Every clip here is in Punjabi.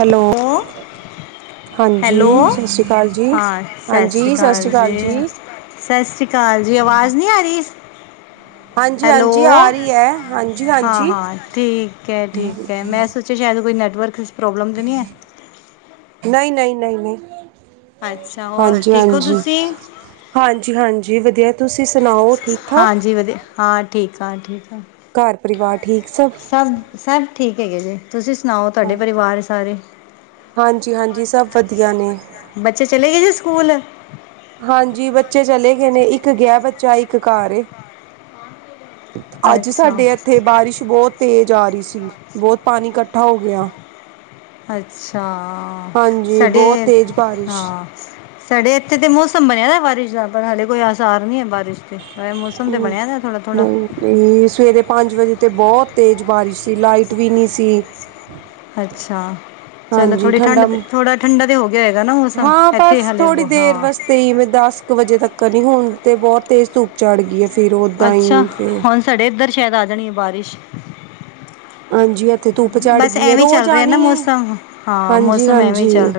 ਹੈਲੋ। ਹਾਂਜੀ, ਹੈਲੋ ਸਸ ਸ੍ਰੀ ਕਾਲ ਜੀ। ਹਾਂ ਹਾਂਜੀ, ਸਸ ਸ੍ਰੀ ਕਾਲ ਜੀ। ਸਸ ਸ੍ਰੀ ਕਾਲ ਜੀ। ਆਵਾਜ਼ ਨੀ ਆ ਰੀ? ਹਾਂਜੀ ਹੈਲੋ, ਹਾਂਜੀ ਆ ਰਹੀ ਹੈ ਹਾਂਜੀ ਹਾਂਜੀ ਹਾਂ-ਹਾਂ, ਠੀਕ ਐ-ਠੀਕ ਐ। ਮੈਂ ਸੋ ਜੀ ਸ਼ੈਦ ਕੋਈ ਨੇਟਵਰਕ ਇੱਚ ਪ੍ਰੋਬਲਮ ਤੇ ਨੀ ਨਹੀਂ ਨਹੀਂ ਨਹੀਂ ਨਹੀਂ ਅੱਛਾ ਹੋਰ ਹਾਂਜੀ ਠੀਕ ਹੋ ਹਾਂਜੀ ਤੁਸੀਂ ਹਾਂਜੀ ਹਾਂਜੀ ਵਧੀਆ ਤੁਸੀਂ ਸੁਣਾਓ ਠੀਕ ਠਾਕ ਹਾਂਜੀ ਵਧੀਆ ਹਾਂ ਠੀਕ ਆ ਠੀਕ ਆ ਘਰ ਪਰਿਵਾਰ ਠੀਕ ਸਭ ਸਭ ਠੀਕ ਹੈਗੇ ਜੀ ਤੁਸੀ ਸੁਣਾਔ, ਤੁਆਡੇ ਪਰਿਵਾਰ ਦੇ ਸਾਰੇ ਹਾਂਜੀ ਹਾਂਜੀ ਸਭ ਵਧੀਆ ਨੇ ਬੱਚੇ ਚਲੇ ਗੇ ਜੀ ਸਕੂਲ? ਹਾਂਜੀ, ਬੱਚੇ ਚਲੇ ਗਏ ਨੇ। ਇੱਕ ਗਿਆ ਬੱਚਾ, ਇੱਕ ਘਾਰ ਏ। ਅੱਜ ਅੱਛਾ ਸਾਡੇ ਇੱਥੇ ਬਾਰਿਸ਼ ਬਹੁਤ ਤੇਜ਼ ਆ ਰਹੀ ਬਹੁਤ ਪਾਣੀ ਇਕੱਠਾ ਹੋ ਗਿਆ ਅੱਛਾ ਹਾਂਜੀ ਬਹੁਤ ਸਾਡੇ ਤੇਜ਼ ਬਾਰਿਸ਼ ਹਾਂ ਸਾਡੇ ਇੱਥੇ ਦੇ ਮੌਸਮ ਬਣਿਆ ਦਾ ਬਾਰਿਸ਼ ਨਾ ਪਰ ਹਾਲੇ ਕੋਈ ਆਸਾਰ ਨੀ ਬਾਰਿਸ਼ ਮੈਂ ਮੌਸਮ ਤੇ ਬਣਿਆ ਨਾ ਥੋੜਾ ਥੋੜਾ ਤੇ ਸਵੇਰੇ ਵਜੇ ਤੇ ਬਹੁਤ ਤੇਜ਼ ਬਾਰਿਸ਼ ਤੇ ਲਾਈਟ ਵੀ ਨਹੀਂ ਸੀ ਅੱਛਾ ਚਲੋ ਹਾਂਜੀ ਥੋੜੀ ਠੰਡ ਠੰਡਾ ਥੋੜਾ ਠੰਡਾ ਤੇ ਹੋ ਗਿਆ ਹੋਏਗਾ ਨਾ ਮੌਸਮ ਇੱਥੇ ਹਾਲੇ ਤੇ ਮੈਂ ਦਸ ਕੁ ਵਜੇ ਤੱਕ ਕਰਨੀ ਹੁਣ ਤੇ ਬਹੁਤ ਤੇਜ਼ ਧੁੱਪ ਚੜ ਗਈ ਆ ਅੱਛਾ ਹੁਣ ਸਾਡੇ ਇਧਰ ਸ਼ਾਇਦ ਆ ਜਾਣੀ ਬਾਰ ਹਾਂਜੀ ਇੱਥੇ ਧੁੱਪ ਚੜ੍ਹ ਬਸ ਗਈ ਹੈ ਐਵੇਂ ਹੀ ਰੋਜ਼ ਚੱਲ ਰਿਹਾ ਨਾ ਆਣੀ ਹੈ ਮੌਸਮ ਹਾਂ ਹਾਂਜੀ ਮੌਸਮ ਐਵੇਂ ਹਾਂਜੀ ਚੱਲ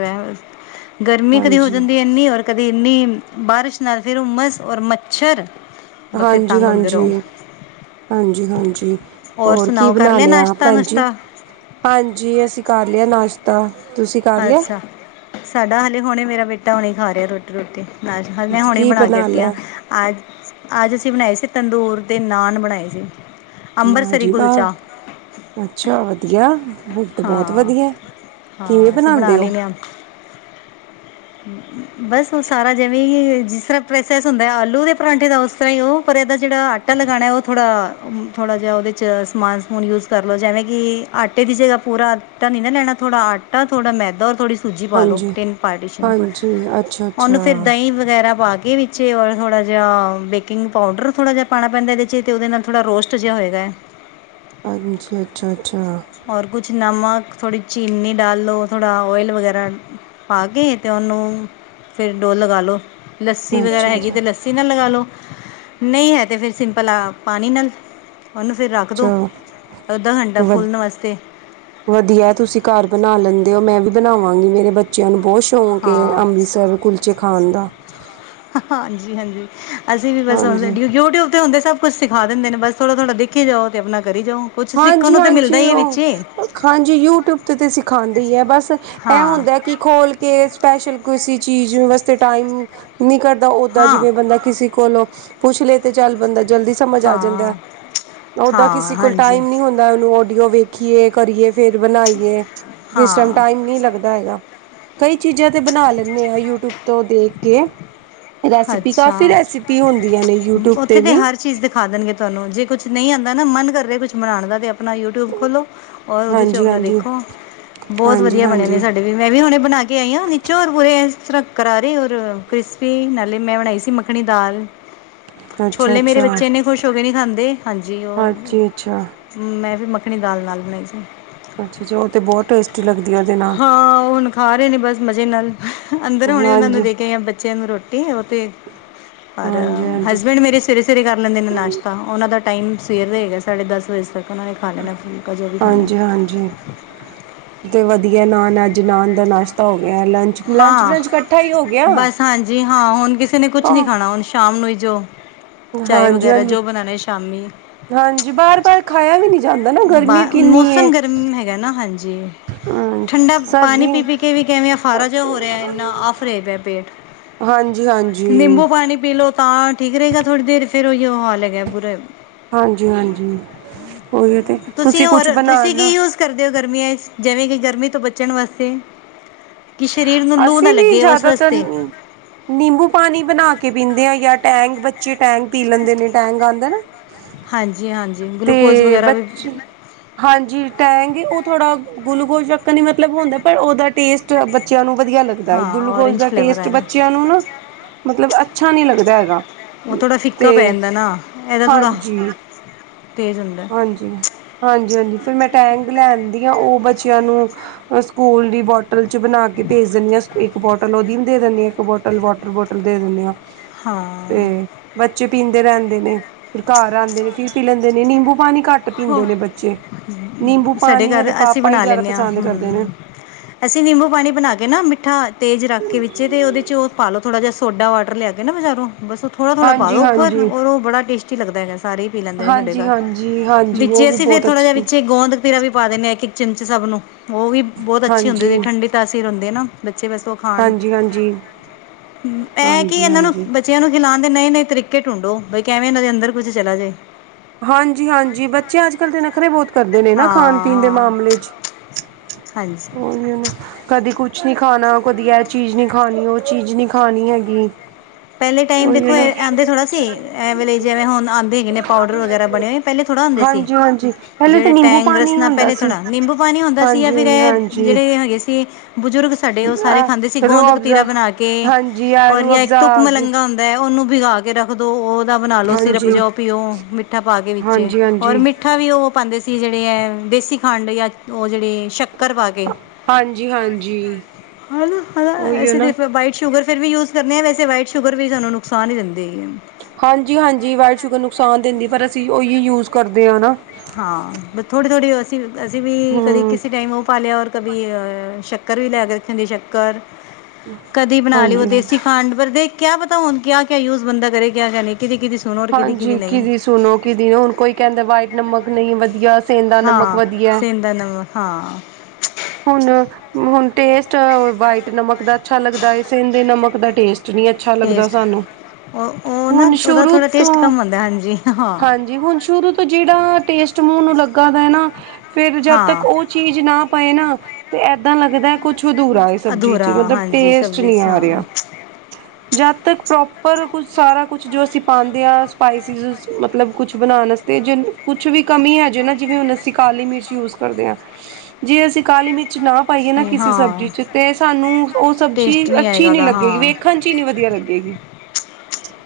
ਗਰਮੀ ਕਦੀ ਹੋ ਹਾਂਜੀ ਜਾਂਦੀ ਇਨੀ ਔਰ ਕਦੀ ਇੰਨੀ ਬਾਰਿਸ਼ ਨਾਲ ਫਿਰ ਉਹ ਮਸ ਔਰ ਮੱਛਰ ਫਿਰ ਹਾਂਜੀ ਤੰਗ ਹੁੰਦੇ ਰਹੋ ਹਾਂਜੀ ਹਾਂਜੀ ਹਾਂਜੀ ਔਰ ਹੋਰ ਕੀ ਸੁਣਾਓ ਕਰ ਬਣਾ ਲਿਆ ਨਾਸ਼ਤਾ ਭੈਣਜੀ ਨੁਸ਼ਤਾ ਹਾਂਜੀ ਅਸੀਂ ਕਰ ਲਿਆ ਨਾਸ਼ ਅੱਛਾ ਸਾਡਾ ਹਾਲੇ ਹੁਣੇ ਮੇਰਾ ਬੇਟਾ ਹੁਣੀ ਖਾ ਰਿਹਾ ਰੋਟੀ ਅੱਛਾ ਮੈਂ ਹੁਣੀ ਕੀ ਬਣਾ ਕੇ ਹਟੀ ਆ ਲਿਆ ਅੱਜ ਅੱਜ ਅਸੀਂ ਬਣਾਈ ਸੀ ਤੰਦੂਰ ਦੇ ਨਾਨ ਬਣਾਏ ਸੀ ਅੰਮ੍ਰਿਤਸਰੀ ਵਜੀ ਵਾਹ ਕੁਲਚਾ ਅੱਛਾ ਵਧੀਆ ਬਹੁਤ ਹਾਂ ਵਧੀਆ ਕਿਵੇਂ ਹਾਂ ਅਸੀਂ ਬਣਾਉਂਦੇ [unintelligible] ਬਸ ਸਾਰਾ ਜਿਵੇਂ ਹੀ ਜਿਸ ਤਰਾਂ ਪਲੇਸਸ ਹੁੰਦਾ ਆਲੂ ਦੇ ਪਰਾਂਠੇ ਦਾ ਉਸ ਤਰਾਂ ਹੀ ਉਹ ਪਰੇ ਦਾ ਜੇਹ ਤਿੰਨ ਗਾਣੇ ਉਹ ਥੋੜਾ ਥੋੜਾ ਜਿਹਾ ਉਹਦੇ ਚ ਸਮਾਨ ਸਮੂਨ ਯੂਜ ਕਰ ਲਓ ਜਿਵੇਂ ਕਿ ਆਟੇ ਦੀ ਜਗਹਾ ਪੂਰਾ ਏਦਾ ਨਹੀ ਨਾ ਲੈਣਾ ਥੋੜਾ ਆਟਾ ਥੋੜਾ ਮੈਦਾ ਥੋੜੀ ਜੀ ਮਾਲੋ ਹਾਂਜੀ ਤਿੰਨ ਪਾਰਟੀਸ਼ਨ ਹਾਂਜੀ ਅੱਛਾ ਹੁਣ ਅੱਛਾ ਫਿਰ ਦਹੀਂ ਵਗੈਰਾ ਪਾ ਕੇ ਵੀ ਥੋੜਾ ਜਿਹਾ ਬੇਕਿੰਗ ਪਾਊਡਰ ਥੋੜਾ ਜਿਹਾ ਪਾਣਾ ਪੈਂਦਾ ਜਿਸ ਨਾਲ ਥੋੜਾ ਰੋਸਟ ਜਿਹਾ ਹੋਏਗਾ ਹਾਂਜੀ ਅੱਛਾ ਅੱਛਾ ਪਰ ਕੁਝ ਨਮਕ ਥੋੜੀ ਚੀਨੀ ਡਾਲ ਲੋ ਥੋੜਾ ਆਇਲ ਵਗੈਰਾ ਪਾ ਕੇ ਤੇ ਉਹਨੂੰ ਫਿਰ ਡੋ ਲਗਾ ਲਓ ਲੱਸੀ ਅੱਛਾ ਵਗੈਰਾ ਹੈਗੀ ਅੱਛਾ ਤੇ ਚੈਨਲ ਲਗਾ ਲਓ ਨਹੀਂ ਹੈ ਤੇ ਫਿਰ ਸਿੰਪਲ ਪਾਣੀ ਨਾਲ ਉਹਨੂੰ ਚ ਦਿਓ ਅੱਧਾ ਘੰਟਾ ਵਧ ਫੁੱਲਣ ਵਾਸਤੇ ਵਧੀਆ ਤੁਸੀਂ ਘਰ ਬਣਾ ਲੈਂਦੇ ਹੋ ਮੈਂ ਵੀ ਬਣਾਵਾਂਗੀ ਮੇਰੇ ਬੱਚਿਆ ਨੂ ਬਹੁਤ ਸ਼ੋਕ ਏ ਹਾਂ ਅੰਮ੍ਰਿਤਸਰ ਕੁਲਚੇ ਖਾਨ ਦਾ ਹਾਂਜੀ ਹਾਂਜੀ ਅਸੀਂ ਵੀ ਵ ਹਾਂਜੀ ਤੇ ਹੁੰਦੇ ਸਭ ਕੁਝ ਸਿਖਾ ਦਿੰਦੇ ਨੇ ਬਸ ਥੋੜਾ ਥੋੜਾ ਦੇਖੀ ਜਾਓ ਤੇ ਆਪਣਾ ਕਰੀ ਜਾਓ ਤੇ ਕੁਛ ਸਿੱਖਣ ਹਾਂਜੀ ਨੂੰ ਮਿਲਦਾ ਹਾਂਜੀ ਹੀ ਹੈ ਉਹ ਵਿੱਚ ਹਾਂਜੀ ਯੂਟੀਊਬ ਤੇ ਤੇ ਸਿਖਾਉਂਦੀ ਹੈ ਬਸ ਇਹ ਹਾਂ ਹੁੰਦਾ ਕੀ ਖੋਲ ਕੇ ਸਪੈਸ਼ਲ ਕੋਈ ਸੀ ਚੀਜ਼ ਵਾਸਤੇ ਟਾਈਮ ਨਹੀਂ ਕਰਦਾ ਉਦਾਂ ਹਾਂ ਜਿਵੇਂ ਬੰਦਾ ਕਿਸੀ ਕੋਲੋ ਪੁੱਛ ਲੇਤੇ ਚਲ ਬੰਦਾ ਜਲਦੀ ਸਮਝ ਆ ਜਾਂਦਾ ਹਾਂ ਉਦਾਂ ਹਾਂ ਕਿਸੇ ਕੋਲ ਹਾਂਜੀ ਨਹੀਂ ਹੁੰਦਾ ਉਹਨੂੰ ਆਡੀਓ ਵੇਖੀਏ ਕਰੀਏ ਫਿਰ ਬਣਾਈਏ ਕਿਸ ਹਾਂ ਟਾਈਮ ਨਹੀਂ ਲੱਗਦਾ ਹੈਗਾ ਕਈ ਚੀਜ਼ਾਂ ਤੇ ਬਣਾ ਲੈਦੇ ਆ ਯੂਟੀਊਬ ਤੋਂ ਦੇਖ ਕੇ ਰੈਸਿਪੀ ਅੱਛਾ ਕਾਫੀ ਰੈਸਿਪੀ ਹੁੰਦੀਆਂ ਨੇ ਯੂਟਿਊਬ ਉਥੇ ਤੇ ਵੀ ਹਰ ਚੀਜ਼ ਦਿਖਾ ਦੇਣਗੇ ਚਲੋ ਜੀ, ਕੁਝ ਨਹੀਂ ਆਉਂਦਾ ਨਾ ਮਨ ਕਰ ਰਹੇ ਕੁਝ ਬਣਾਉਣ ਦਾ ਤੇ ਆਪਣਾ ਯੂਟੀਊਬ ਖੋਲੋ। ਔਰ ਉਹਦੇ ਚ' ਆਪਣਾ ਹਾਂਜੀ-ਹਾਂਜੀ, ਦੇਖੋ, ਬਹੁਤ ਵਧੀਆ ਬਣੇ ਨੇ ਹਾਂਜੀ-ਹਾਂਜੀ ਸਾਡੇ ਮੈਂ ਵੀ ਹੁਨ ਬਣਾ ਕੇ ਆਈ ਹਾ ਨੀਚੋਂ ਪੂਰੇ ਤਕਰਾਰੇ, ਕ੍ਰਿਸਪੀ। ਮੈਂ ਬਣਾਈ ਸੀ ਮੱਖਣੀ ਦਾਲ। ਛੋਲੇ ਮੇਰੇ ਅੱਛਾ-ਅੱਛਾ ਬੱਚੇ ਇੰਨੇ ਖੁਸ਼ ਹੋ ਕੇ ਨਹੀਂ ਖਾਂਦੇ। ਹਾਂਜੀ, ਹਾਂਜੀ ਅੱਛਾ, ਉਹ ਮੈਂ ਵੀ ਮੱਖਣੀ ਦਾਲ ਨਾਲ ਬਣਾਈ ਸੀ। ਅੱਛਾ ਜੀ, ਉਹ ਤੇ ਬਹੁਤ ਟੇਸਟ ਲੱਗਦੀ ਉਹਦੇ ਨਾਲ ਹਾਂ, ਉਹ ਹੁਣ ਖਾ ਰਹੇ ਨੇ ਬਸ ਮਜ਼ੇ ਨਾਲ। ਅੰਦਰ ਆਉਣੇ ਉਹਨਾਂ ਨੂੰ ਹਾਂਜੀ, ਦੇ ਕੇ ਜਾਂ ਬੱਚਿਆਂ ਨੂੰ ਰੋਟੀ ਉਹ ਤੇ ਰ ਹਾਂਜੀ-ਹਾਂਜੀ, ਹਸਬੈਂਡ ਮੇਰੇ ਸਵੇਰੇ -ਸਵੇਰੇ ਕਰ ਲੈਂਦੇ ਨੇ ਨਾਸ਼ਤਾ। ਉਹਨਾਂ ਦਾ ਟਾਈਮ ਸਵੇਰ ਦਾ ਹੈਗਾ ਸਾਢੇ ਦਸ ਵਜੇ ਤੱਕ। ਉਹਨਾਂ ਨੇ ਖਾ ਲੈਣਾ ਫੁਲਕਾ ਜੇ ਵੀ ਖਾਣਾ। ਹਾਂਜੀ। ਤੇ ਵਧੀਆ। ਨਾਨ ਅੱਜ ਨਾਨ ਦਾ ਨਾਸ਼ਤਾ ਹੋ ਗਿਆ। ਲੰਚ ਲੰਚ ਹਾਂ। ਬਰੰਚ ਇਕੱਠਾ ਹੀ ਹੋ ਗਿਆ। ਬਸ, ਹਾਂਜੀ, ਹਾਂ। ਹੁਣ ਕਿਸੇ ਨੇ ਕੁਛ ਨੀ ਖਾਣਾ, ਹੁਣ ਸ਼ਾਮ ਨੂੰ ਹੀ ਜੋ ਚਾਏ ਹਾਂਜੀ- ਵਗੈਰਾ ਹਾਂਜੀ ਜੋ ਬਣਾਉਣੇ ਸ਼ਾਮੀ -ਹਾਂਜੀ, ਬਾਰ -ਬਾਰ ਖਾਇਆ ਵੀ ਨਹੀਂ ਜਾਂਦਾ ਨਾ ਬਾ ਗਰਮੀ ਕਿੰਨੀ ਏ। ਮੌਸਮ ਹੈਗਾ ਨਾ। ਹਾਂਜੀ। ਹੂੰ ਠੰਡਾ ਪਾਣੀ ਸਰਦੀ ਪੀ- ਪੀ ਕੇ ਵੀ ਕਿਵੇਂ ਆ ਫਾਰਾ ਜਿਹਾ ਹੋ ਰਿਹਾ ਇੰਨਾ ਆਫ ਰਹੇ ਪਿਆ ਪੇਟ। ਹਾਂ। ਨਿੰਬੂ ਪਾਣੀ ਪੀ ਲੋ ਤਾਂ ਠੀਕ ਰਹੇਗਾ ਥੋੜ੍ਹੀ ਦੇਰ, ਫੇਿਰ ਉਹੀ ਉਹ ਹਾਲ ਹੈਗਾ ਬੁਰਾ। ਹਾਂਜੀ- ਹਾਂਜੀ ਉਹੀ ਤੇ ਤੁਸੀਂ, ਹੋਰ ਕੁਛ ਤੁਸੀਂ ਕੀ ਬਣਾਣਾ ਯੂਜ ਕਰਦੇ ਹੋ ਗਰਮੀਆਂ ਜਿਵੇਂ ਕਿ ਗਰਮੀ ਤੋਂ ਬਚਣ ਵਾਸਤੇ। ਕਿ ਸਰੀਰ ਨੂੰ ਲੂ ਨਾ ਅਸੀਂ ਵੀ ਲੱਗੇ। ਉਸ ਜ਼ਿਆਦਾਤਰ ਵਾਸਤੇ ਨਿੰਬੂ ਪਾਣੀ ਬਣਾ ਕੇ ਪੀਂਦੇ ਆ। ਜਾਂ ਟੈਂਗ ਬੱਚੇ ਟੈਂਗ ਪੀ ਲੈਂਦੇ ਨੇ, ਟੈਂਗ ਆਉਂਦਾ ਨਾ। ਹਾਂਜੀ- ਹਾਂਜੀ ਗਲੂਕੋਜ ਤੇ ਵਗੈਰਾ ਵੀ। ਬੱਚੇ ਹਾਂਜੀ, ਟੈਂਗ ਉਹ ਥੋੜਾ ਗੁਲੂਕੋਜ਼ ਚੱਕ ਨੀ ਮਤਲਬ ਹੁੰਦਾ। ਪਰ ਉਹਦਾ ਟੇਸਟ ਬੱਚਿਆਂ ਨੂੰ ਵਧੀਆ ਲੱਗਦਾ ਹੈ। ਹਾਂ ਗਲੂਕੋਜ ਔਰੇਂਜ ਦਾ ਫਲੇਵਰ ਟੇਸਟ ਆਇਆ ਬੱਚਿਆਂ ਨੂੰ ਨਾ ਮਤਲਬ ਅੱਛਾ ਨਹੀਂ ਲੱਗਦਾ ਹੈਗਾ। ਉਹ ਥੋੜਾ ਫਿੱਕਾ ਤੇ ਪੈ ਜਾਂਦਾ ਨਾ, ਇਹਦਾ ਥੋੜਾ ਹਾਂਜੀ ਤੇਜ ਹੁੰਦਾ। ਹਾਂਜੀ- ਹਾਂਜੀ ਫਿਰ ਮੈਂ ਟੈਂਗ ਲੈਦੀ ਹਾਂ ਉਹ ਬੱਚਿਆਂ ਨੂੰ ਸਕੂਲ ਦੀ ਬੋਟਲ ਚ' ਬਣਾ ਕੇ ਕਿ ਭੇਜ ਦਿੰਨੀ ਹਾਂ ਇੱਕ ਬੋਟਲ ਉਹਦੀ ਵੀ ਦੇ ਦ ਇੱਕ ਬੋਟਲ ਵੋਟਰ ਬੋਟਲ ਦੇ ਦਿੰਦੇ ਹਾਂ। ਹਾਂ ਤੇ। ਬੱਚੇ ਪੀਂਦੇ ਰਹਿੰਦੇ ਨੇ। ਫਿਰ ਘਰ ਆਉਂਦੇ ਨੇ ਫੇਰ ਪੀ ਲੈਂਦੇ ਨੇ। ਨਿੰਬੂ ਪਾਣੀ ਘੱਟ ਪੀਂਦੇ ਹੋ ਨੇ। ਬੱਚੇ ਨਿੰਬੂ ਸਾਡੇ ਪਾਣੀ ਘਰ ਹੈਦੇ ਅਸੀਂ ਪਾਪਾ ਹੀ ਬਣਾ ਜ਼ਿਆਦਾ ਲੈਂਦੇ ਹਾਂ ਪਸੰਦ ਹੂੰ ਕਰਦੇ ਨੇ। ਅਸੀਂ ਨਿੰਬੂ ਪਾਣੀ ਬਣਾ ਕੇ ਨਾ ਮਿੱਠਾ ਤੇਜ ਰੱਖ ਵਿੱਚ ਤੇ ਉਹਦੇ ਚ' ਉਹ ਪਾਲੋ ਥੋੜਾ ਜਹਾ ਸੋਡਾ ਵਾਟਰ ਲਿਆ ਕੇ ਬਾਜਾਰੋ ਨਾ ਬਸ ਉਹਥੋੜਾ- ਥੋੜਾ ਪਾ ਹਾਂਜੀ ਦਿਉ ਉਪਰ ਹਾਂਜੀ ਰ ਉਹ ਬੜਾ ਟੇਟੀ ਲਗਦਾਗਾ। ਸਾਰੇ ਪੀ ਲੈਂਦੇ ਨੇ ਸਾਡੇ ਹਾਂਜੀ ਘਰ। ਹਾਂਜੀ ਹਾਂਜੀ ਉਹ ਵਿੱਚੇ ਵੀ ਅਸੀਂ ਫੇਰ ਬਹੁਤ ਥੋੜਾ ਜਿਹਾ ਅੱਛੀ ਵਿੱਚੇ ਗੋਂਦ ਰਾ ਵੀ ਪਾ ਦਿੰਦੇ ਹਾਂ ਕਿਚਨ ਚ' ਸਭ ਨੂੰ ਉਹ ਵੀ ਬਹੁਤ ਅੱਛੀ ਹੁੰਦੀ ਹੈ ਹਾਂਜੀ ਠੰਢੀ ਤਾਸੀਰ ਹੁੰਦੀ ਹੈ ਨਾ। ਬੱਚੇ ਬਸ ਖਾਣ। ਹਾਂਜੀ ਹਾਂਜੀ ਇਹ ਕੀ ਹਾਂਜੀ ਇਹਨਾਂ ਨੂੰ ਹਾਂਜੀ ਬੱਚਿਆਂ ਨੂੰ ਖਿਲਾਉਣ ਦੇ ਨਵੇ -ਨਵੇ ਤਰੀਕੇ ਟਢੂੰਡੋ। ਬਈ ਕਿਵੇਂ ਉਹਨਾਂ ਦੇ ਅੰਦਰ ਕੁੱਝ ਚਲਾ ਜੇ। ਹਾਂਜੀ- ਹਾਂਜੀ ਬੱਚੇ ਅੱਜ ਕੱਲ ਦੇ ਨਖਰੇ ਬਹੁਤ ਕਰਦੇ ਨੇ ਨਾ ਹਾਂ ਖਾਣ- ਪੀਣ ਦੇ ਹਾਂ ਮਾਮਲੇ ਚ' ਹਾਂਜੀ ਹੀ ਨਾ। ਕਦੇ ਕੁਛ ਨੀ ਖਾਣਾ। ਕਦੀ ਇਹ ਚੀਜ਼ ਨਹੀਂ ਖਾਣੀ, ਉਹ ਚੀਜ਼ ਨਹੀਂ ਖਾਣੀ ਹੈਗੀ। ਪਹਿਲੇ ਟਾਈਮ ਦੇਖੋ ਉਹੀ ਨਾ ਆਂਦੇ ਥੋੜ੍ਹਾ ਸੀ ਐ ਵ। ਜਿਵੇਂ ਹੁਣ ਆਉਂਦੇਗੇ ਪਾ ਵਗਰਾ ਬਣੇ ਹੋਏ ਪਹਿਲੇ ਥੋੜਾ ਹੁੰਦੇ ਸੀ। ਹਾਂਜੀ ਹਾਂਜੀ ਪਹਿਲੇ ਤਾਂ ਜਿਹੜੇ ਨਿੰਬੂ ਟੈਂਗ, ਰਸ ਪਾਣੀ ਹੀ ਹੁੰਦਾ ਪਹਿ, ਸੀ ਥੋੜਾ ਨਿੰਬੂ। ਪਾਣੀ ਹੁੰਦਾ ਸੀ। ਜਾਂ ਫੇਰ ਹਾਂਜੀ ਇਹ ਹਾਂਜੀ ਜਿਹੜੇ ਹੈਗੇ ਸੀ ਬਜ਼ੁਰਗ ਸਾਡੇ ਉਹ ਸਾਰੇ ਖਾਂਦੇ ਸੀ ਅ ਗੋਂਦ ਰੂਹ ਕਤੀਰਾ ਅਫਜ਼ਾ ਬਣਾ ਕੇ। ਹਾਂਜੀ ਆ ਔਰ ਰੂਹ ਜਾਂ ਇੱਕ ਅਫਜ਼ਾ ਤੋਂ ਆ ਗਈ ਹੁੰਦਾ ਹੈ। ਉਹਨੂੰ ਵਿਗਾ ਕੇ ਰੱਖ ਦੋ। ਉਹ ਦਾ ਬਣਾ ਲਓ ਸਿਰਪ ਹਾਂਜੀ ਜਾਓ, ਪੀਓ ਮਿੱਠਾ ਪਾ ਕੇ ਵਿੱਚ ਹਾਂਜੀ ਔਰ ਹਾਂਜੀ ਮਿੱਠ ਮਿੱਠਾ ਵੀ ਉਹ ਪਾਉਂਦੇ ਸੀ ਜਿਹੜੇ ਹੈ ਦੇਸੀ ਖੰਡ ਜਾਂ ਉਹ ਜਿਹੜੇ ਸ਼ੱਕਰ ਪਾ ਕੇ ਹਾਂਜੀ ਹਾਂਜੀ ਉ ਉਹੀਓ ਨਾ ਵੀਟ ਸ਼ੂਗਰ ਫਿਰ ਵੀ ਯੂਜ ਕਰਨੇ ਆ। ਵੈਸੇ ਵਾਈਟ ਸ਼ੂਗਰ ਵੀ ਸਾਨੂੰ ਨੁਕਸਾਨ ਹੀ ਦਿੰਦੀ ਹੈਗੀ ਏ। ਹਾਂਜੀ, ਹਾਂਜੀ ਵਾਈਟ ਸ਼ੂਗਰ ਨੁਕਸਾਨ ਦਿੰਦੀ। ਪਰ ਅਸੀਂ ਉਹੀ ਯੂਜ ਕਰਦੇ ਆ ਨਾ। ਹਾਂ ਬ ਥੋੜੀ -ਥੋੜੀ ਅਸੀਂ ਅਸੀਂ ਵੀ ਕਦੇ ਹਮ ਕਿਸੇ ਟਾਈਮ ਉਹ ਪਾ ਲਿਆ। ਔਰ - ਸ਼ੱਕਰ ਵੀ ਲੈ ਕੇ ਰੱਖਾਂਗੇ। ਸ਼ੱਕਰ ਕਦੀ ਬਣਾ ਲਓ। ਹਾਂਜੀ ਦੇਸੀ ਖੰਡ, ਪਰ ਕਿਆ ਪਤਾ ਹੁਣ ਕਿਆ -ਕਿਆ ਯੂਜ ਬੰਦਾ ਕਰੇ। ਕਿਆ- ਕਿਆ ਨਹੀਂ। ਕਿਦੀ -ਕਿਦੀ - ਹਾਂਜੀ, ਕਿਦੀ ਸੁਣੋ ਕਿਦੀ ਹੁਣ ਕੋਈ ਕਹਿੰਦਾ ਵਾਈਟ ਨਮਕ ਨਹੀਂ ਵਧੀਆ। ਸੇਂਦਾ ਨਮਕ ਹਾਂ ਵਧੀਆ। [unintelligible] ਹਾਂ। ਹੁਣ, ਹੁਣ ਟੇਸਟ ਵਾਈਟ ਨਮਕ ਦਾ ਅੱਛਾ ਲੱਗਦਾ ਏ। ਸੇਂਦੇ ਨਮਕ ਦਾ ਟੇਸਟ ਨੀ ਅਛ - ਅੱਛਾ ਲੱਗਦਾ ਟੇਸਟ ਸਾਨੂੰ। ਉਹ ਉਹ ਨਾ ਹੁਣ ਉਹਦਾ ਸ਼ੁਰੂ ਥੋੜ੍ਹਾ ਤੋਂ ਟੇਸਟ ਕਮ ਹੁੰਦਾ ਹਾਂਜੀ ਹਾਂ ਹਾਂਜੀ, ਹੁਣ ਸ਼ੁਰੂ ਤੋਂ- ਜਿਹੜਾ ਟੇਸਟ ਮੂੰਹ ਨੂੰ ਲੱਗਾ ਦਾ ਨਾ, ਫੇਰ ਜਦ ਤੱਕ ਹਾਂ ਉਹ ਚੀਜ਼ ਨਾ ਪਏ ਨਾ- 'ਤੇ ਏਦਾਂ ਲੱਗਦਾ। ਕੁਛ ਅਧੂਰਾ ਏ, ਸਬਜ਼ੀ ਚ' ਅਧੂਰਾ ਮਤਲਬ ਹਾਂਜੀ ਟੇਸਟ ਸਬਜ਼ੀ ਨਹੀਂ 'ਚ ਆ ਰਿਹਾ। ਹਾਂ [inaudible] ਜਦ ਤੱਕ ਪ੍ਰੋਪਰ ਕੁਝ ਸਾਰਾ ਕੁਛ ਜੋ ਅਸੀਂ ਪਾਉਂਦੇ ਆ। ਸਪਿਸਸ ਮਤਲਬ ਕੁਛ ਬਣਾਉਣ ਵਸਤੇ ਜਿਨ- ਕੁਛ ਵੀ ਕਮੀ ਹੈਜੇ ਨਾ, ਜਿਵੇਂ ਹੁਣ ਅਸੀਂ ਕਾਲੀ ਮਿਰਚ ਯੂਜ ਕਰਦੇ ਹਾਂ। ਜੇ ਅਸੀਂ ਕਾਲੀ ਮਿਰਚ ਨਾ- ਪਾਈਏ ਨਾ, ਨਹੀਂ ਕਿਸੇ ਸਬਜ਼ੀ ਹਾਂ ਚ 'ਤੇ ਸਾਨੂੰ ਉਹ ਸਬਜ਼ੀ ਟੇਸਟ ਨਹੀਂ ਅੱਛੀ ਆਏਗਾ ਨੀ ਉਹਦਾ ਲੱਗੇਗੀ। ਹਾਂ ਵੇਖਣ ਚ' ਹੀ ਨੀ ਵਧੀਆ ਲੱਗੇਗੀ।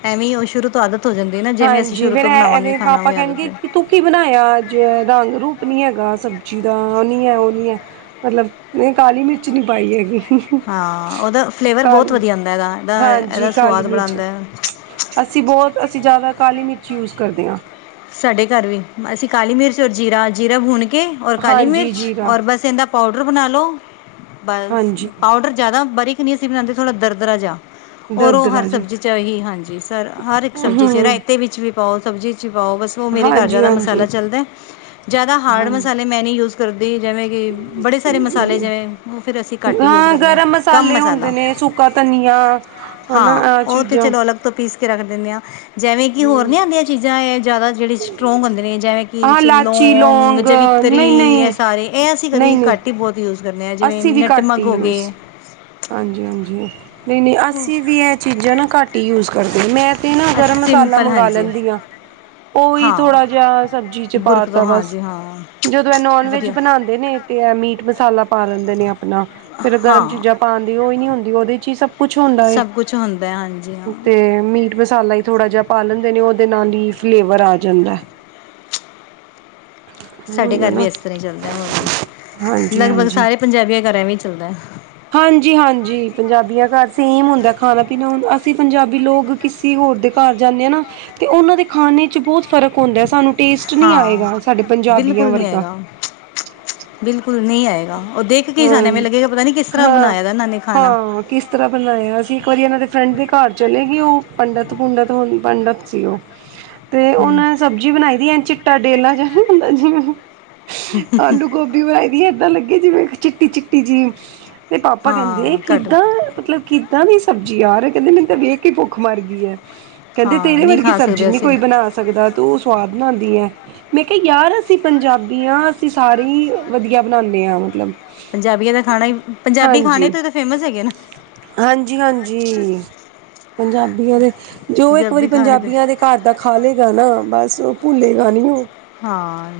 ਐਵੇਂ ਹੀ ਉਹ ਸ਼ੁਰੂ ਤੋਂ ਆਦਤ ਹੋ ਜਾਂਦੀ ਨਾ, ਜਿਵੇਂ ਅਸੀਂ ਹਾਂਜੀ ਸ਼ੁਰੂ ਫੇਰ ਤੋਂ ਐ ਬਣਾਵਾਂਗੇ। ਇਹਦੇ ਖਾਣਾ ਪਾਪਾ ਉਹੀ ਆਦਤ ਕਹਿਣਗੇ ਪੈ - ਕਿ ਤੂੰ ਕੀ ਬਣਾਇਆ। ਅੱਜ ਰੰਗ- ਰੂਪ ਨੀ ਹੈਗਾ ਸਬਜ਼ੀ ਦਾ। ਉਹ ਨੀ ਹੈ, ਉਹ ਨੀ ਹੈ। ਮਤਲਬ ਮੈਂ ਕਾਲੀ ਮਿਰਚ ਨਹੀਂ ਪਾਈ ਹੈਗੀ। ਹਾਂ, ਉਹਦਾ ਫਲੇਵਰ ਬਹੁਤ ਕਾਲੀ ਵਧੀਆ ਆਉਂਦਾ ਹੈਗਾ। ਇਹਦਾ ਹਾਂਜੀ -ਇਹਦਾ ਕਾਲੀ ਸਵਾਦ ਬੜਾ ਮਿਰਚ ਆਉਂਦਾ। ਅਸੀਂ ਬਹੁਤ, ਅਸੀਂ ਜ਼ਿਆਦਾ ਕਾਲੀ ਮਿਰਚ ਯੂਜ ਕਰਦੇ ਆ। ਸਾਡੇ ਘਰ ਵੀ ਅਸੀਂ ਕਾਲੀ ਮਿਰਚ ਔਰ ਜੀਰਾ, ਜੀਰਾ ਭੁਨ ਕੇ ਔਰ ਕਾਲੀ ਹਾਂਜੀ ਮਿਰਚ ਜੀਰਾ ਔਰ ਬਸ ਇਹਦਾ- ਪਾਊਡਰ ਬਣਾ ਲਉ। ਬਸ ਹਾਂਜੀ ਪਾਊਡਰ ਜ਼ਿਆਦਾ ਬਰੀਕ ਨਹੀਂ ਅਸੀਂ ਬਣਾਉਦੇ। ਥੋੜ੍ਹਾ ਦਰਦਰਾ ਜਿਹਾ- ਔਰ ਉਹ ਹਰ ਦਰਦਰਾ ਜੀ ਸਬਜ਼ੀ ਚ' ਹੀ ਹਾਂਜੀ, ਹਰ ਇੱਕ ਸਬਜ਼ੀ ਚ' ਹਮ ਰਾਇਤੇ ਵਿੱਚ ਵੀ ਪਾਓ, ਸਬਜ਼ੀ- ਪਾਓ। ਬਸ ਉਹ ਮੇਰੇ ਘਰ ਹਾਂਜੀ ਜ਼ਿਆਦਾ ਮਸਾਲਾ ਹਾਂਜੀ ਚਲਦਾ। ਜਿਆਦਾ ਹਾਰਡ ਹਾਂਜੀ ਮਸਾਲੇ ਮੈਂ ਨੀ ਯੂਸ - ਕਰਦੀ। ਜਿਵੇਂ ਕਿ ਬੜੇ ਸਾਰੇ ਮਸਾਲੇ ਜਿਵੇਂ, ਉਹ ਫਿਰ ਅਸੀਂ ਘੱਟ ਹੀ ਯੂਜ ਕਰਦੇ ਆਂ। ਕੰਮ ਮਸਾਲਾ- ਕਦੇ ਸੁੱਕਾ ਧਨੀਆ- ਹਨਾ ਹਾਂ, ਆਹ ਉਹ ਤੇ ਚੀਜ਼ਾਂ ਚਲੋ ਅਲੱਗ ਤੋਂ ਪੀਸ ਕੇ ਰੱਖ ਦਿੰਦੇ ਆਂ। ਜਿਵੇਂ ਕਿ ਹੋਰ ਹਮ ਨੀ ਆਉਂਦੀਆਂ ਚੀਜ਼ਾਂ ਇਹ ਜ਼ਿਆਦਾ- ਜਿਹੜੇ ਸਟਰੋਂਗ ਹੁੰਦੇ ਨੇ, ਜਿਵੇਂ ਕਿ ਆਹ ਵਿੱਚ ਲਾਚੀ ਲੋਂਂਗ, ਲੌਂਗ ਜਵਿੱਤਰੀ ਨਹੀਂ ਇਹ ਨਹੀਂ ਸਾਰੇ ਇਹ ਅਸੀਂ ਕਦੇ ਨਹੀਂ ਨਹੀਂ ਘੱਟ ਹੀ ਬਹੁਤ- ਯੂਜ਼ ਕਰਨੇ ਆ, ਜਿਵੇਂ ਅਸੀਂ ਵੀ ਘੱਟ ਹੀ ਨੈਟਮੱਗ ਹੋ ਯੂਜ ਗਏ। ਹਾਂਜੀ- ਹਾਂਜੀ, ਨਹੀਂ- ਨਹੀਂ ਅਸੀਂ ਵੀ ਇਹ ਚੀਜ਼ਾਂ ਨਾ ਘੱਟ ਹੀ ਯੂਜ ਕਰਦੇ ਆ। ਮੈਂ - 'ਤੇ ਨਾ ਅਸੀਂ ਗਰਮ ਮਸਾਲਾ ਸਿੰਪਲ ਮੰਗਵਾ ਹਾਂਜੀ ਲੈਂਦੀ ਆ। ਉਹੀ ਥੋੜਾ ਹਾਂ ਜਿਹਾ ਸਬਜ਼ੀ ਚ' ਪਾ ਬੁਰਕ ਤੋਂ ਤਾ ਬਸ ਹਾਂਜੀ ਹਾਂ ਜਦੋਂ ਇਹ ਨੋਨ ਵੈਜ ਵਧੀਆ ਬਣਾਉਦ- ਨੇ ਤੇ ਮੀਟ ਮਸਾਲਾ ਪਾ ਲੈਂਦੇ ਨੇ, ਆਪਣਾ ਫੇਰ ਗਰਮ ਹਾਂ ਚੀਜ਼ਾਂ- ਪਾਉਂਦੀ। ਉਹ ਹੀ ਨੀ ਹੁੰਦੀ, ਉਹਦੇ ਚ' ਹੀ ਸਭ ਕੁਛ ਹੁੰਦਾ। ਸਭ ਕੁਛ ਹੁੰਦਾ ਹੈ, ਹਾਂਜੀ ਹਾਂ ਤੇ ਮੀਟ ਮਸਾਲਾ ਹੀ - ਥੋੜਾ ਜਿਹਾ ਪਾ ਲੈਂਦੇ ਨੇ, ਉਹਦੇ ਨਾਲ ਹੀ ਫਲੇਵਰ ਆ ਜਾਂਦਾ। ਸਾਡੇ ਉਹੀ ਹੈ ਘਰ ਵੀ ਨਾ ਇਸ ਤਰ੍ਹਾਂ ਹੀ ਚੱਲਦਾ, ਹੋਰ ਕਿਆ, ਹਾਂਜੀ ਲਗਭਗ ਸਾਰੇ ਪੰਜਾਬੀਆਂ ਘਰ ਵੀ ਇਵੇਂ ਚੱਲਦਾ। ਹਾਂਜੀ- ਹਾਂਜੀ ਪੰਜਾਬੀਆਂ ਘਰ ਸੇਮ ਹੁੰਦਾ। ਖਾਣਾ -ਪੀਣਾ ਹੁਣ ਅਸੀਂ ਪੰਜਾਬੀ ਲੋਕ ਕਿਸ- ਕਿਸੀ ਹੋਰ ਦੇ ਘਰ ਜਾਣੇ ਆਂ, ਨਾ 'ਤੇ ਉਹਨਾਂ ਦੇ ਖਾਣੇ ਚ' ਬਹੁਤ- ਫਰਕ ਹੁੰਦਾ। ਸਾਨੂੰ ਟੇਸਟ ਨੀ ਸਾਨੂੰ ਆਏਗਾ। ਸਾਡੇ ਪੰਜਾਬੀਆਂ ਬਿਲਕੁਲ ਨਹੀਂ ਪੰਜਾਬੀ ਵਰਗਾ- ਆਏਗਾ ਖਾਣੇ ਦਾ। ਬਿਲਕੁਲ ਨਹੀਂ ਆਏਗਾ। ਉਹ ਦੇਖ ਕੇ ਹਾਂ, ਸਾਨੂੰ ਇਵੇਂ ਲੱਗੇਗਾ, ਪਤਾ ਨੀ ਕਿਸ ਤਰ੍ਹਾਂ ਹਾਂ, ਬਣਾਇਆ ਦਾ। ਇਹਨਾਂ ਨੇ ਖਾਣਾ- ਹਾਂ ਕਿਸ ਤਰ੍ਹਾਂ ਬਣਾਇਆ ਸੀ। ਇੱਕ ਵਾਰੀ ਇਹਨਾਂ ਦੇ ਫਰੈਂਡ ਦੇ ਘਰ ਚਲੇਗੇ। ਉਹ ਪੰਡਿਤ- ਪੁੰਡਤ ਹੋ, ਪੰਡਿਤ ਸੀ। ਉਹ- [inaudible] 'ਤੇ ਉਹਨਾਂ ਨੇ ਸਬਜ਼ੀ ਬਣਾਈ ਦੀ, ਏ ਚਿੱਟਾ ਜਿਹਾ ਡੇਲਾ ਜਿਹਾ ਨਈ ਹੁੰਦਾ। ਜਿਵੇਂ ਆਲੂ- ਗੋਭੀ- ਗੋਭੀ ਬਣਾਈ ਦੀ ਏ, ਏਦਾਂ ਲੱਗੇ ਜਿਵੇਂ ਚਿੱਟੀ ਚਿੱਟੀ ਜੀ ਏ। 'ਤੇ ਪਾਪਾ ਕਹਿੰਦੇ, ਹਾਂ ਘੱਟ ਕਿੱਦਾਂ ਮਤਲਬ ਕਿ ਕਿਦਾਂ ਦੀ ਸਬਜ਼ੀ ਯਾਰ, ਕਹਿੰਦੇ ਮੈਨੂੰ 'ਤੇ ਵੇਖ ਕੇ ਭੁੱਖ ਮਰ ਗਈ ਏ। ਕਹਿੰਦੇ ਹਾਂ ਤੇਰੇ ਨਹੀਂ ਵਰਗੀ ਖਾ ਸਬਜ਼ੀ ਸਕਦੇ ਨਹੀਂ ਅਸੀਂ ਕੋਈ ਬਣਾ ਸਕਦਾ, ਤੂੰ ਸਵਾਦ ਬਣਾਉਂਦੀ ਏ। ਮੈਂ ਕਿਹਾ ਯਾਰ ਅਸੀਂ ਪੰਜਾਬੀ ਹਾਂ ਅਸੀਂ ਸਾਰੇ ਹੀ ਵਧੀਆ ਬਣਾਉਂਦੇ ਹਾਂ ਮਤਲਬ ਪੰਜਾਬੀਆਂ ਦਾ ਖਾਣਾ, ਪੰਜਾਬੀ ਖਾਣੇ ਹਾਂਜੀ ਤੇ ਫੇਮਸ ਹੈਗੇ ਨਾ ਹਾਂਜੀ -ਹਾਂਜੀ ਪੰਜਾਬੀਆਂ ਦੇ ਜੋ ਇੱਕ ਵਾਰੀ ਪੰਜਾਬੀ ਖਾਣੇ ਤੇ ਪੰਜਾਬੀਆਂ ਦੇ ਘਰ ਦਾ ਖਾਲੇ ਗਾਨਾ ਬਸ ਉਹ ਭੁੱਲੇ ਗਾ ਨਹੀਂੀ ਹੁਣ ਹਾਂ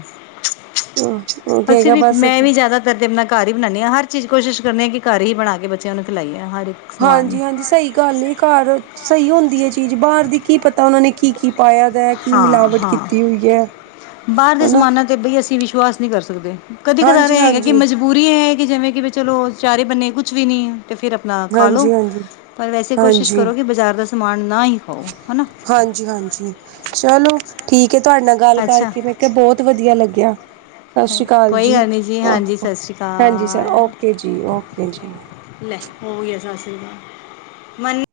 ਉਹ ਅਸੀਂ ਕਹੇਗਾ ਵੀ ਮੈਂ ਬਸ ਵੀ ਜ਼ਿਆਦਾ ਰ ਤੇ ਆਪਣਾ ਘਰ ਹੀ ਬਣਾਉਂ ਹਾਂ ਹਰ ਚੀਜ਼ ਕੋਸ਼ਿਸ਼ ਕਰਨੀ ਹਾਂ ਕਿ ਘਰ ਹੀ ਬਣਾ ਕੇ ਬੱਚਿਆਂ ਨੂੰ ਖਿਲਾਈਏ ਹਰ ਇੱਕ ਸਮਾਨ ਹਾਂਜੀ ਹਾਂਜੀ ਸਹੀ ਗੱਲ ਏ ਘਰ ਸਹੀ ਹੁੰਦੀ ਹੈ ਚੀਜ਼ ਬਾਹਰ ਦੀ ਕੀ ਪਤਾ ਉਹਨਾਂ ਨੇ ਕੀ ਕੀ ਪਾਇਆ ਦਾ ਕੀ ਹਾਂ ਮਿਲਾਵਟ ਹਾਂ ਕੀਤੀ ਹੋਈ ਹੈ ਬਾਹਰ ਹੈ ਦੇ ਨਾ ਸਮਾਨਾਂ ਤੇ ਬਈ ਅਸੀਂ ਵਿਸ਼ਵਾਸ ਨਹੀਂੀ ਕਰ ਸਕਦੇ ਕਦੇ ਕਦਾਰ ਇਹ ਹੈਗਾ ਕਿ ਹਾਂਜੀ-ਹਾਂਜੀ, ਮਜਬੂਰ ਪੂਰੀ ਹੈ ਕਿ ਜਿਵੇਂ ਕਿ ਵੀ ਚਲੋ ਵਿਚਾਰੇ ਬੰਨੇ ਕੁਛ ਵੀ ਨਹੀਂ ਅਤੇ ਫਿਰ ਆਪ ਹਾਂਜੀ ਹਾਂਜੀ ਪਰ ਵੈਸੇ ਕੋਸ਼ਿਸ਼ ਕਰੋ ਕਿ ਬਾਜ਼ਾਰ ਦਾ ਸਮਾਨ ਨਾ ਹੀ ਖਾਓ ਹਨਾ ਹਾਂਜੀ-ਹਾਂਜੀ ਚਲੋ ਠੀਕ ਹੈ ਤੁਹਾਡੇ ਨਾਲ ਗੱਲ ਅੱਛਾ ਕਰਕੇ ਮੈਂ ਕਿਹਾ ਬਹੁਤ ਵਧੀਆ ਲੱਗਿਆ ਸਤਿ ਸ਼੍ਰੀ ਅਕਾਲ ਕੋਈ ਜੀ ਗੱਲ ਨਹੀਂ ਹਾਂਜੀ ਸਤਿ ਸ਼੍ਰੀ ਭਣ ਜੀ ਅਕਾਲ ਓਕੇ ਜੀ ਓਕੇ ਜੀ ਲੈ ਹੋ ਯ ਸ ਅਸ਼ੀਰਵਾਦ ਨਲੇ